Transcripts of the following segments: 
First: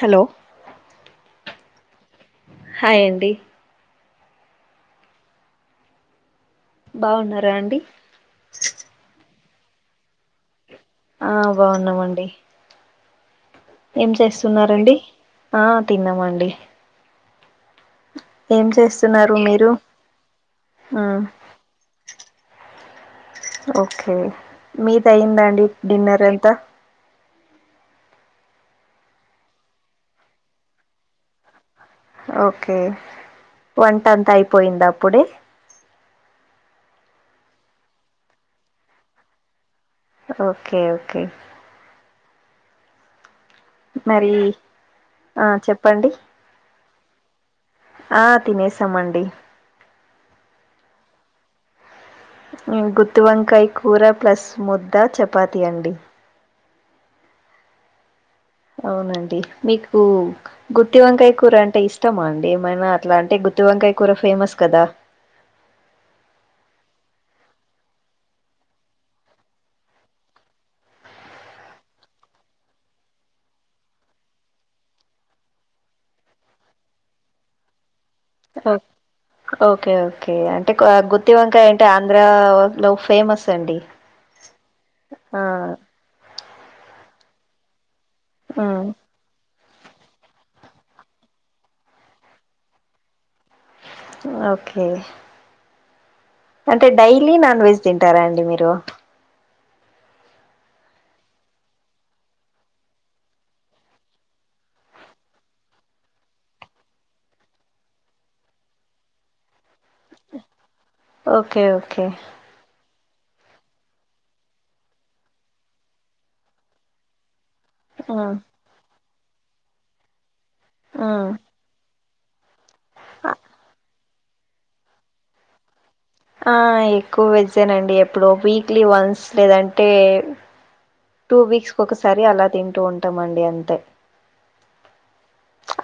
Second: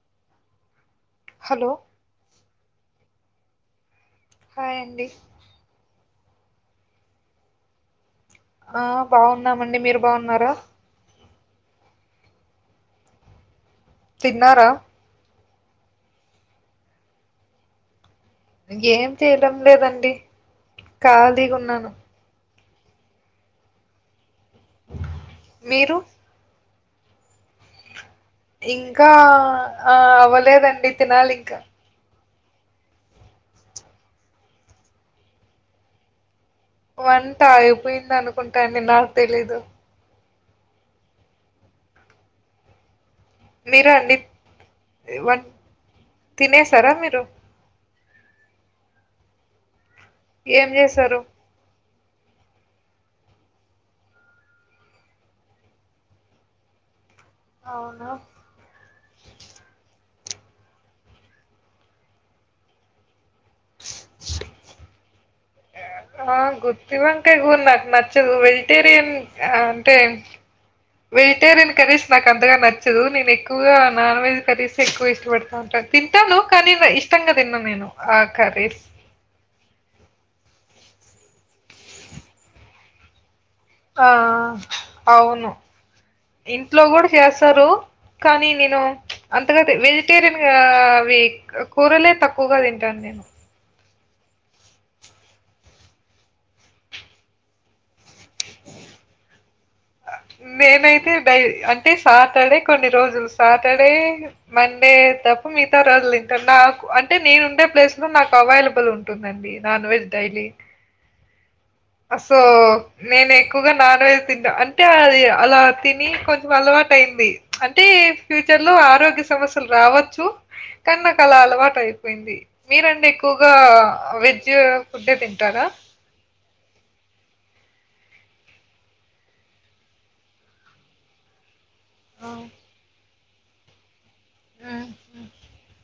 Hello hello hi అండి hi అండి బావున్నారా అండి ఆ బావున్నామండి మీర్ బావున్నారా? ఆ బావున్నామండి. ఏం తిన్నారా చేస్తున్నారండి? ఆ తిన్నాం అండి. ఏం చేస్తున్నారు? చేయడం మీరు లేదండి ఆ ఖాళీగా ఉన్నాను ఓకే మీద్ అయ్యిందా అండి మీరు డిన్నర్ అంత ఇంకా ఆ అవ్వలేదండి తినాలి ఇంకా ఓకే వంటంతా అయిపోయింద అప్పుడే వంట అయిపోయింద్ అన్కుంటాండి నాక్ తెలీదు. ఓకే ఓకే మీరు అండి మరి వన్ ఆ చెప్పండి తినేసారా మీరు ఆ తినేసామండి ఏం చేసారు? గుత్తివంకాయ్ కూర ప్లస్ ముద్ద చపాతి అండి అవున అవ్నండి మీకు గుత్తివంకాయ్ కూర అంటే ఇష్టమా అండి ఏమైనా ఇట్లా అంటే గుత్తివంకాయ్ కూర ఫేమస్ కదా ఆ గుత్తివంకాయ్ కూర నాక్ నచ్చదు వెజిటేరియన్ అంటే వెజిటేరియన్ కర్రీస్ నాక్ అంతగా నచ్చదు నేన్ ఎక్కువ్గా నాన్ వెజ్ కర్రీస్ ఎక్కువ్ ఇష్టపడ్తా తింటాను కానీ ఇష్టంగా తిన్ను నేను ఆ ఓ కర్రీస్. ఓకే ఓకే అంటే గ్ గుత్తి వంకాయ అంటే ఆంధ్ర లో ఫేమస్ అండి ఆ ఆ అవును ఇంట్లో కూడా చేస్తారు కానీ నేను ఉమ్ అంతగంటే వెజిటేరియన్ గా అవి కూరలే తక్కువగా తింటాను నేను. ఓకే అంటే డైలీ నాన్ వెజ్ తింటారా అండి మీరు నేనైతే డై అంటే సాటర్డే కొన్ని రోజులు సాటర్డే మండే తప్ప మిగతా రోజులుతింట నాకు అంటే నేను ఉండే ప్లేస్ లో నాకు అవైలబుల్ ఉంటుందండి. Non veg daily okay okay ఆ సో నేను ఎక్కువగా నాన్ వెజ్ తింటా అంటే అది అలా తిని కొంచెం అలవాటయింది. అంటే ఉమ్ ఫ్యూచర్ లో ఆరోగ్య సమస్యలు రావచ్చు కానీ నాకు ఉమ్ అలా అలవాటు అయి పోయింది మీరండి ఎక్కువగా వెజ్ ఫుడ్డే తింటారా? ఎక్కువ వెజ్జేనండి ఎప్పుడు వీక్లీ వన్స్ లేదంటే టూ వీక్స్ కు ఒకసారి ఆ, అలా ఉమ్, తింటూ ఉంటామండి అంతే ఉమ్.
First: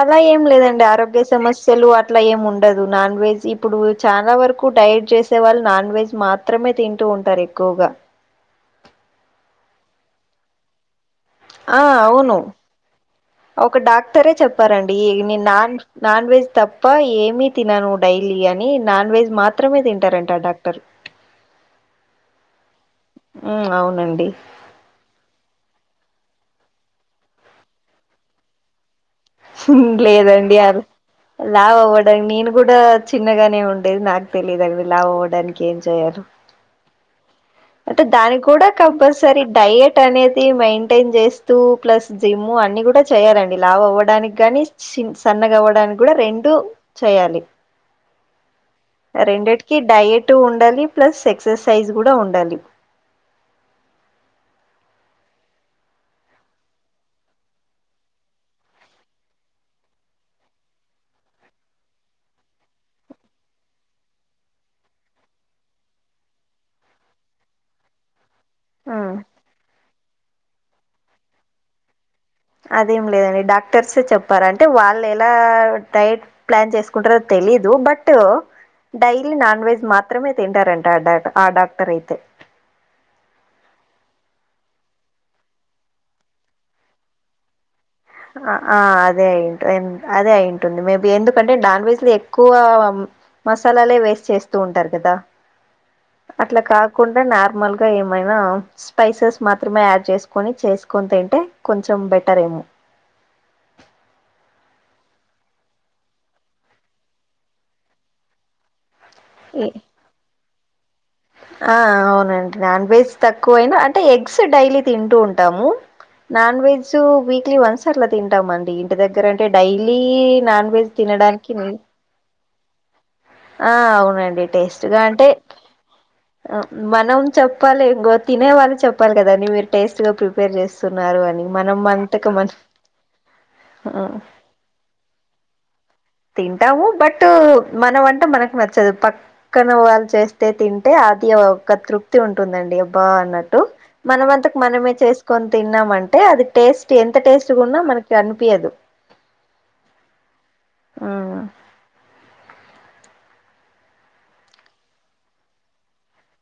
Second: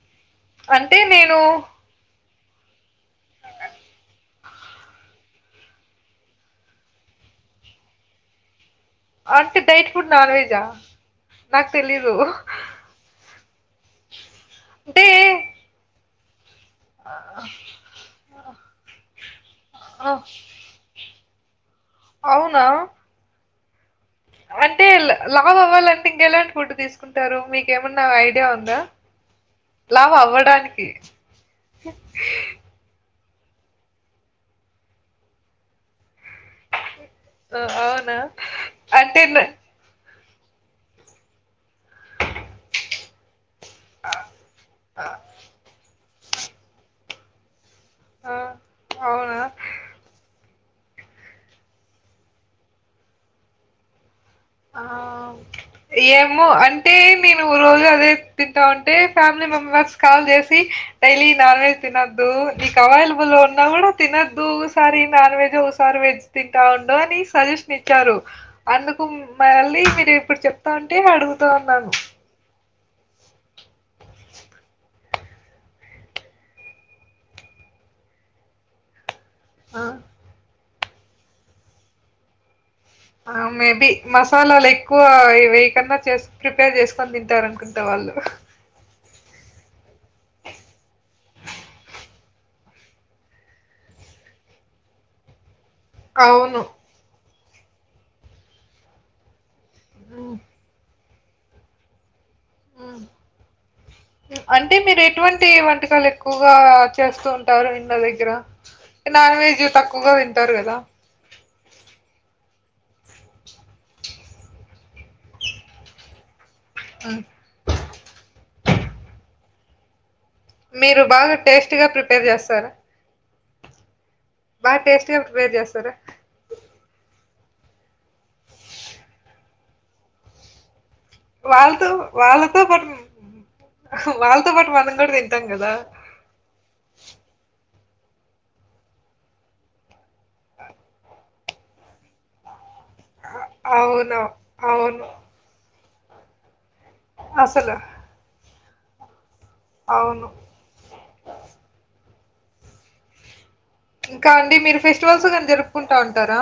అలా ఏం లేదండి అంటే ఆరోగ్య నేను సమస్యలు అట్ అట్ల ఏం ఉండదు నాన్ వెజ్ ఇప్పుడు చాలా వరకు డైట్ చేసే వాళ్ళు నాన్ వెెజ్ మాత్ త్రమే తింటూ ఉంటారు ఎక్కువగా అంటే డైట్ ఫుడ్ నాన్ వెజా నాకు ఆ తెలీదు అవును ఒక డాక్టరే చెప్పారండి అంటే ఈ నేను నాన్ నాన్ వెజ్ త ప్ప ఏమీ తినను డైలీ అని నాన్ వెజ్ మాత్రమే ఆ, తింటారంట డాక్టర్ టరు అవునా ఉమ్ అవునండి అంటే లావ్ లా వవ్వాలంటే ఇంకెలాంటి ఫుడ్ తీసుకుంటారు మీకేమన్నా ఐడియా ఉందా లావు లేదండి అ అవ్వడానికి లావవ్వడానికి నేను కూడా చిన్నగానే ఉండేది నాకు తెలియదు మీరు లావవ్వడానికి ఏం చేయాలొ ఆ అంటే అవునా దానికి కూడా అంటే న కంపల్సరీ డయ ట్ అనేది మెయింటైన్ చేస్తూ ప్లస్ జిమ్ అన్ని కూడా చేయాలండి గని ఆ సిన్ సన్నగావడానికి కూడా రెండు చేయాలి ఆ అవునా రెండిటికి డయట్ ఉండాలి ప్లస్ ఎక్సర్సైజ్ కూడ ఉండాలి ఆ ఏమో అంటే నేను రోజు అదే తింటా ఉంటే ఫ్యామిలీ మెంబెర్స్ కాల్ చేసి డైలీ నాన్ వెజ్ తినద్దు నీకు అవైలబుల్ ఉన్నా కూడా తినద్దు సారి నాన్ వెజ్ ఒకసారి వెజ్ తింటా ఉండు అని సజెషన్ ఇచ్చారు అందుకు ఉమ్ మళ్ళీ మీరు ఇప్పుడు చెప్తా ఉంటే అడుగుతా ఉన్నాను అదేం లేదండి డాక్టర్స్ చెప్పారు అంటే వాళ్ళు ఎలా డైట్ ప్లాన్ చేసుకుంటారో తెలీదు బట్ డైలీ నాన్ ఆ వెజ్ మాత్రమే తింటారంట ఆ డా ఆ డాక్టర్ అయితే మేబి మసాలాలు ఎక్కువ ఇ వే కన్నా చే ప్రిపేర్ చేసుకొని తింటారనుకో అంత వాళ్ళు అ అదే అయింట అదే అయింటుంది మేబి ఎందుకంటే నాన్న్వజ్లు ఎక్కువ మసాలాలే వేస్ట్ చేస్తూ ఉంటారు కదా అట్లా అవును కాకుండా నార్మల్ గా ఏమైనా స్పైసెస్ మాత్రమే యాడ్ ఉమ్. చేసుకుని చేసు కొంత ఏంటే కొంచెం బెటర్ ఏమో హ్మ్. అంటే మీరు ఎటువంటి వంటకాలు ఎక్కువగా చేస్తూ ఉంటారు ఇండ్ల దగ్గర నాన్ వెజ్ ఈ తక్కువగా తింటారు కదా ఆ అవునండి నాన్ వెజ్ తక్కువైనా అంటే ఎగ్స్ డైలీ తింటూ ఉంటాము నాన్ వెజ్ హ్మ్. వీక్లీ వన్స్ అట్ల తింటాంమండి ఇంటి దగ్గర టె డైలీ నాన్ వెెజ్ మీరు బాగా తినడానికి టేస్టీగా ప్రిపేర్ చేస్తారా ఆ అవునండి బా టేస్ట్గా టేస్ట్ గా అంటే ప్రిపేర్ చేస్తరా మనం చెప్పాలేంగ తినే వాళ్ళు చెప్పాలి కదా అండి మీరు టేస్ట్ గా ప్రిపేర్ చేస్ స్తున్నారు అని మనం వాళ్ళతో అంతక మన వాళ్ళతో ఆ తోపాటు మనం గుడ తింటాం గదా తింటాము బట్ మన వంట మనకు నచ్చదు ప క్కన వాళ్ళు చేస్తే తింటే అది ఒక తృప్తి మంచిగుటుందండి అబ్బా అన్నట్టు అవును. మనమంతకు మనమే అవును. చేసుకొని తిన్నామంటే అది టేస్ట్ ఎంత టెస్ట్ అసలు గున్నా మనకి అనిపియదు అవును ఆ ఇంకా అండి మీరు ఫెస్టివల్స్ను జరుపుకుంటా ఉంటారా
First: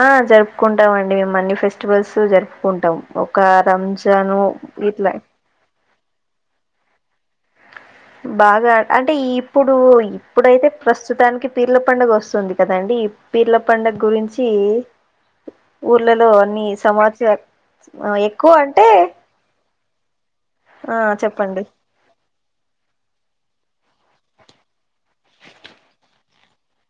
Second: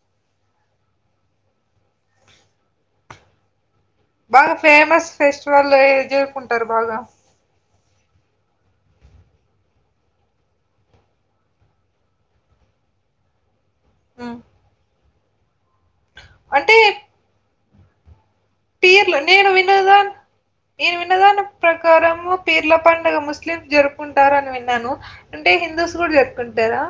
ఆ జరుపుకుంటాం అండి అన్ని ఫెస్టివల్స్ జరుపుకుంటాం ఒక రంజ బాగా ఫేమస్ ఫెస్టివల్లో ఏది జరుపుకుంటరు బాగా బాగా అంటే ఇప్పుడు ఇప్పుడైతే ప్రస్తుతానికి పీర్ల పండుగ వస్తుంది కదండి పీర్ల పండగ హ్మ్. గురించి ఊర్లలో అన్ని అంటే సమస్య అ ఎక్కువ అంటే పీర్లు నేను విన్నదా నేను ఆ విన్నదా చెప్పండి ప్ర కారము పీర్ల పండగ ముస్లిం జరుపుకుంటారు అని విన్నాను అంటే హిందూస్ కూడా జరుపుకుంటారా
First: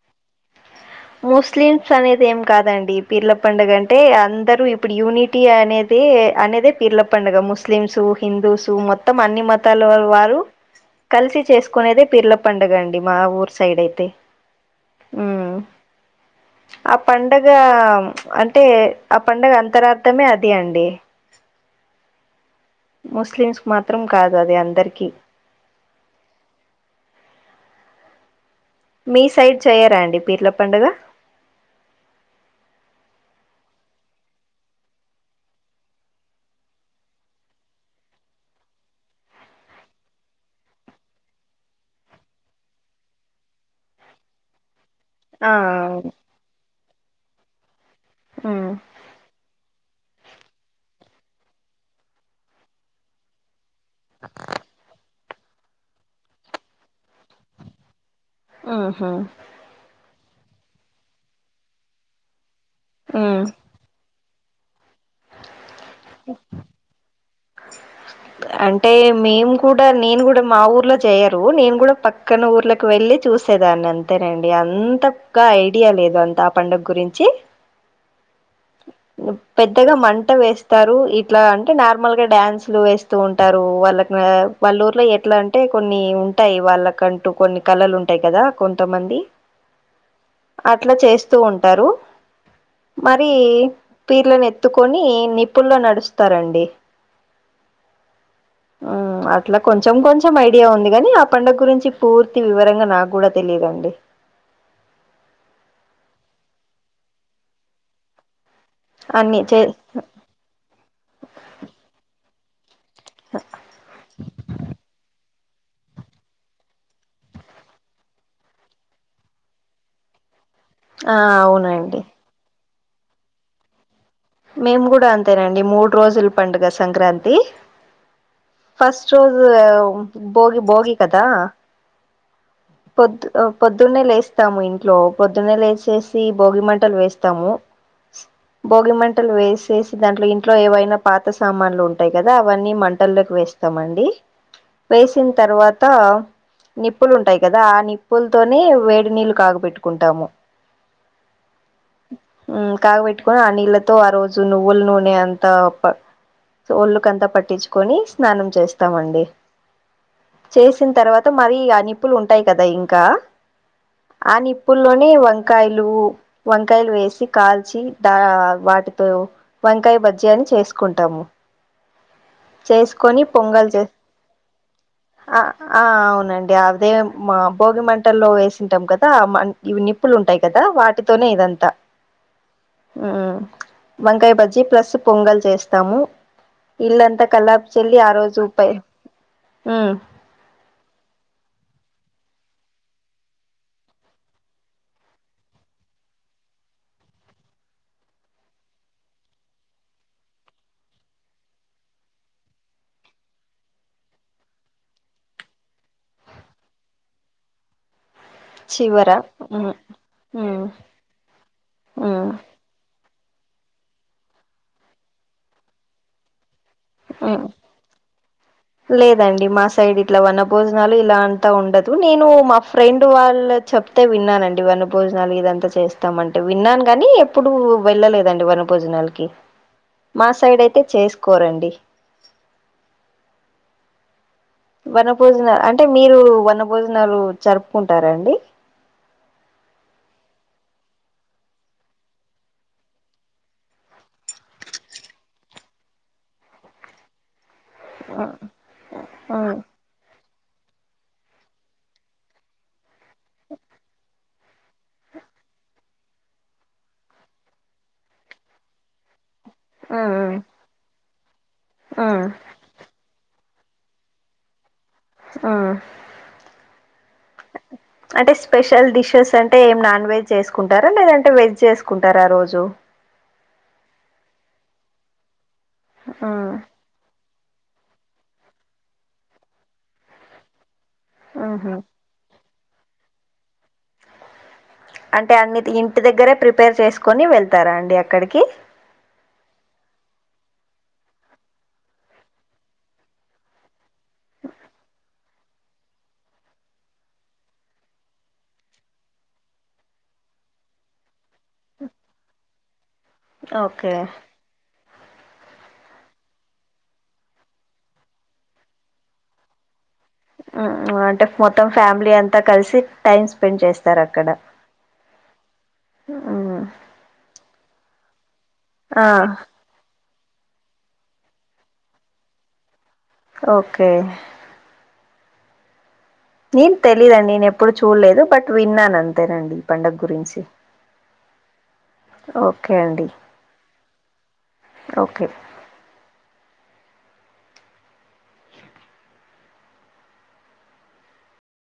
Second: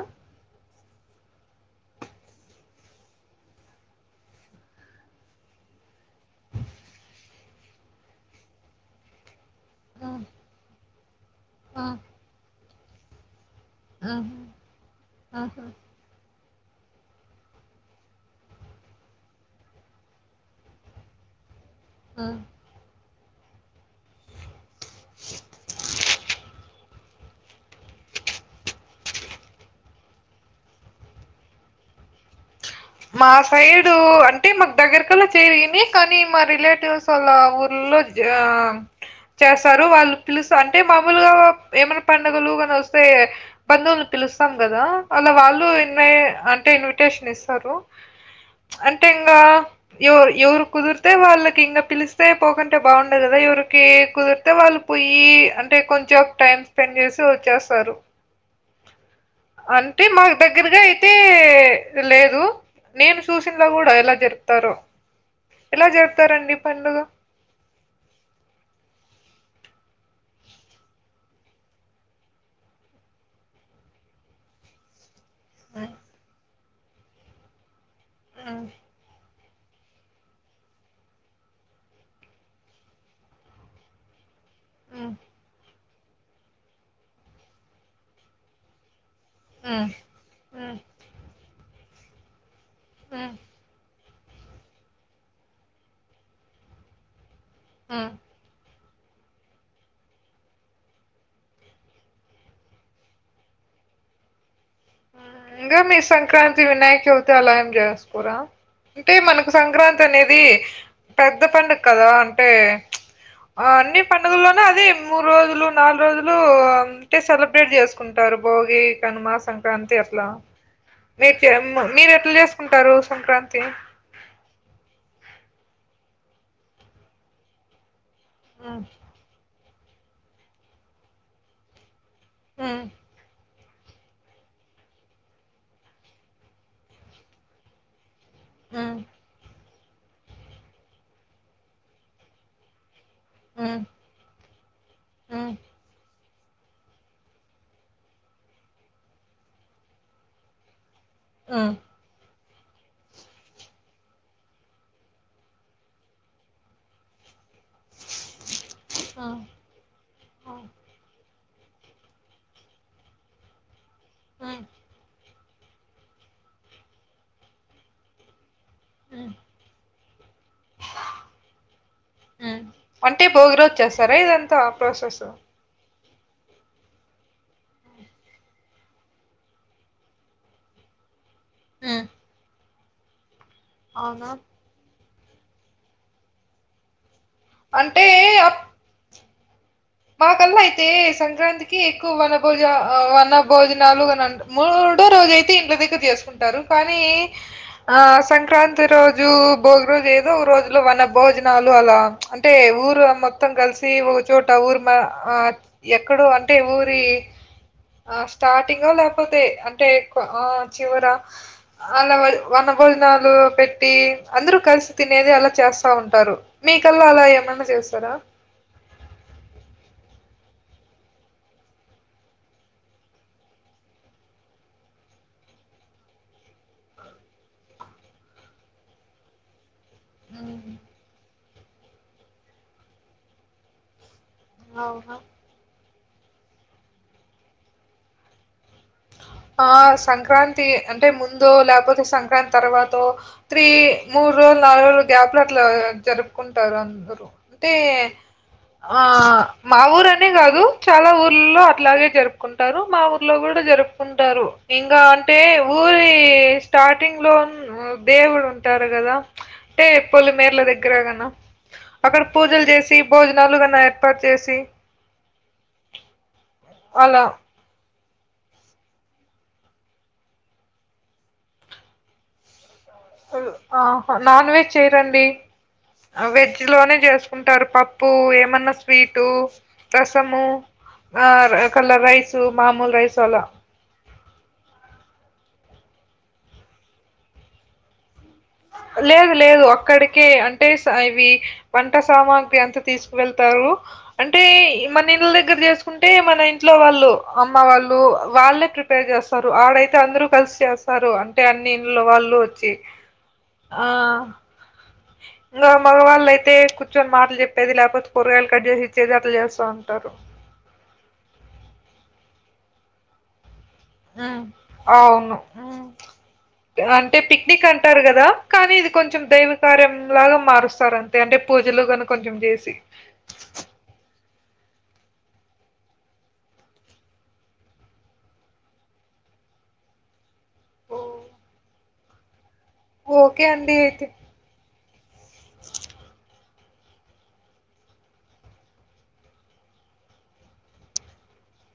ముస్లిమ్స్ అనేది ఏం కాదండి పిర్ల పండగ అంటే అందరు ఇప్పుడు యూనిట్ టి అనేదే అనేదే పీర్ల పండగ ముస్లిమ్స్ హిందూస్ మొత్తం అన్ని మత మతాల వారు కలిసి చేసుకునేదే పిర్ల పండగ అండి మా ఊరు సైడ్ అయితే ఉ ఉ ఆ పండగ అంటే ఆ పండగ అంతరార్ధమే అది అండి ఉ ముస్లిమ్స్ మాత్రం కాదు అది అందరికి మీ సైడ్ చేయ్యరా అండి పీర్ల పండగ మా సైడు అంటే మాకు దగ్గరకలా చెయ్యరు కానీ మా రిలేటివ్స్ చాల ఊర్లోలో [unintelligible] చేస్తారు వాళ్ళు పిలుస్త అంటే మామూలుగా ఏమైనా పండుగలు కానీ వస్తే బంధువులు పిలుస్తాం కదా అలా ఆ వాళ్ళు అవును ఇన్వై అంటే ఇన్విటేషన్ ఇస్తారు ఉ అంటే ఇంకా ఎవ ఎవరు కుదిరితే వాళ్ళకి ఇంకా పిలిస్తే పోకుంటే బాగుండదు కదా ఎవరు కే కుదిరితే వాళ్ళు పోయి అంటే కొంచెం టైమ్ స్పెండ్ చేసి వచ్చేస్తారు ఉహు అంటే మాకు దగ్గరగా అయితే లేరు నేను ఉమ్ చూసిండ కూడా ఎలా జరుపుతారో ఎలా జరుపుతారండి ఈ పండుగ అంటే మేము కూడా నేను కూడా మా ఊర్లో చేయరు నేను కూడా పక్కన ఊర్లో కు వెళ్ళి చూసేదాన్ని అంతేనండి అంత గా ఐడియా లేదు అంత ఆ పండుగ గురించి ఉ ఉ పెద్దగా మంట వేస్ త్తరు ఇట్ల అంటె నార్మల్గగా డ్యాన్స్లు వేస్తూ ఉంటారు వాళ్ళక్ ఆ వాళ్ళూర్లో హ్మ్ ఎట్లంటే కొన్ని ఉంటాయి వాళ్ళకంటు కొన్ని కళలు ఉంటాయి కదా కొంతమంది ఉ అట్ల చేస్తూ ఉంటరు మరీ హ్మ్ పీర్లని ఎత్తుకొనీ నిప్పుల్లో నడుస్తారండి ఉమ్ ఆ అట్ల కొంచం కొంచం ఐడియ ఉంది గని ఆ పండగా గురించి పూర్తిగా వివరంగా నాగూడ తెలీదండి మ్మ్ ఇంగా మీ సంక్రాంతి వినాయక చవితి అలా ఏమీ చేస్కొరా అంటే అన్ని మనకు చే సంక్రాంతి తనేది పెద్ద పండగా కదా అంటే ఆ అన్ని పండగల్లోనే అది మొ మూడు రోజులు నాలుగు రోజులూ ఉంటే సెలబ్రేట్ చేస్కుంటారు భోగి కనుమా సంక్రాంతి ఇక అంతె అట్ల ఆ మీకెమ్ అవునండి మీరెట్ల చేస్కుంటారు సంక్రాంతి మేము గూడ అంతేనండి మూడు రోజులు పండుగ సంక్రాంతి హ్మ్. ఫస్ట్ రోజు భోగి భోగి కదా హ్మ్. పొద్ద్ అ పొద్దున్నే లేస్తాము ఇంట్లో పొద్దున్నె లేచేసి భోగి మంటలు వేస్తాము భోగి హ్మ్. మంటలు వేసేసి దాంట్లొ ఇంట్లొ ఏవైన పాత సామాన్లు ఉంటయి కదా అవన్ని మంట్ మంటలోకి హ్మ్. వేస్తమండి వేసిన్ హ్మ్. తర్వాతా నిప్పుల్ ఉంటయ్ కదా ఆ నిప్పుల్తోని వేడి నీళ్ళు కాగబెట్టుకుంటాము ఉమ్ ఉమ్ కాగ బెట్టుకొని ఆ నీళ్లతో తో ఆ రోజు నువ్వుల్ నూనె అంతా ఒప్ప ఒళ్ళుకంతా పట్టించుకొని స్నానం చేస్ చేస్తామండి హ్మ్. చేసిన తర్వాత మరీ ఇగ ఆ నిప్పుల్ ఉంటాయ్ కదా ఇంకా ఆ హ్మ్. నిప్పుల్లోనే వంకాయలు వంకాయల్ వేసి కాల్చి దా వాట్ వాటితో హ్మ్. వంకాయ బజ్జి అని చేస్కుంటాము ఉమ్ అంటె భోగి రోజు చేస్తరా ఇదంతా ప్రాసెస్ అ ఆ ఔనండి అదె మా భోగి మంటల్లో వేసుంటం కదా అ మంట్ ఇవి నిప్పుల్ ఉంటయ్ కదా వాటి తొనె ఇదంత హ్మ్. ఉమ్ అవునా? వంకాయ్ బజ్జి ప్లస్స్ పొంగల్ చేస్తము ఇల్లంతా కల్లాపి చల్లి అంటే ఆ రోజు ఉపేయ్ ఉమ్ మాకల్ ఐతే సంక్రాంతికి ఎక్కువ వన భోజ ఆ వన భోజనాలు అని అంట మూడో రోజైతే ఇంట్ల దగ్గర చేస్కుంటరు కానీ ఆ సంక్రాంతి రోజు భోగి రోజు ఏదో ఒకరోజుల్లో వన భోజనాలు అలా అంటే ఊరు మొత్తం గల్సి ఒక చోట ఊర్ మా ఆ ఎక్కడో అంటె ఊరి అ స్టార్టింగ్ చివర లేకపోతే మ్మ్ అంటే ఎక్కువ ఆ మ్మ్ చివర అలా మ్మ్ వన భోజనాలు పెట్టి అందరు కలిసి తినేది అల చేస్తా ఉంటారు మీక్ అలా మ్మ్ ఏమన్న చేస్తారా లేదండి మా సైడ్ ఇట్ల వన భోజనాలు ఇలా అంత ఉండదు నేనూ మా ఫ్రెండ్ వాళ్ళ చెప్ చెప్పితే విన్నానండి వన భోజనాలు ఇదంతా చేస్తాం అంటె విన్నాన్ గనీ ఎప్పుడూ వెళ్ళలేదండి వన భోజనాలకి మా ఉమ్, సైడ్ ఐతె చేసుకోరండి వన అవునా భోజనలు అంటె మీరూ వన భోజనాలు జరుపుకుంటారండి ఆ సంక్రాంతి అంటె ముందో లేకపోతె సంక్రాంతి తర్వాతో త్రీ మూడు రోజుల్ నాలు రోజుల గ్యాప్ లో అట్లా జరుపుకుంటారు అందరూ టీ ఆ ఆ మా ఊరనే గాదు చాల ఊర్లల్లో అట్లాగే జరుపుకుంటారు మా ఊరి మా ఊరిలో కూడా జరుపుకుంటారు ఇంగా అంటే ఊరీ స్టార్టింగ్ లో ఊమ్ దేవుడ్ ఉంటారు గదా అంటే ఆ పొలిమేర్ల దగ్గరగన ఆ అక్కడ పూజల్ జేసి భోజనాలు గాన ఏర్పాటు చేసి ఆ అలా అంటే స్పెషల్ డిషెస్ అంటే ఏం నాన్ వెజ్ చేసుకుంటారా లేదంటే వెజ్ చేసుకుంటారా ఆ రోజు మ్ ఆహ నాన్ వెజ్ చేయరండి ఆ వెజ్ లోనే చేసు కుంటారు పప్పు ఏమన్నా స్వీటు రసము ఆ ఆహా కలర్ రైసు మామూలు రైస్ అలా అంటే అన్ని ఇంటి దగ్గరే ప్రిపేర్ చేసుకొని వెళ్తారా అండి అక్కడికి లేదు లేదు అక్కడికే అంటే స ఇవి వంట సామాగ్రి అంత తీసుకువెళ్తారు అంటే మన ఇండ్ల దగ్గర చేసుకు అంటే మన ఇంట్లో వాళ్ళు అమ్మ వాళ్ళు వాళ్ళే ప్రిపేర్ చేస్తారు ఆడైతే అందరూ కలిసి చేస్ తారు అంటే అన్ని ఇండ్లలో వాళ్లు వచ్చి ఓకే ఇట్లా మగవాళ్లైతే కూర్చొని మాటలు చెప్పేది లేపోతే కూరగాయలు కట్ చేసి ఇచ్చేది అట్ల చేస్తా ఉంటారు హ్మ్ అంటే మొత్తం ఫ్యామిలీ అంతా కలిసి టైమ్ స్పెండ్ చేస్తారు అక్కడ హ్మ్ అవును హ్మ్ మ్మ్ అంటే పిక్నిక్ అంటారు కదా కానీ ఇది ఆ కొంచెం దైవ కార్యం లాగా మారుస్తారు అంతే అంటే పూజలుగనం కొంచెం చేసి ఓకే నేను తెలిదు అండి నేను ఎప్పుడు చూడలేదు బట్ విన్నాను అంతేనండి ఈ పండగ గురించి ఓ, ఓకే అండి ఓకే అండి అయితే ఓకే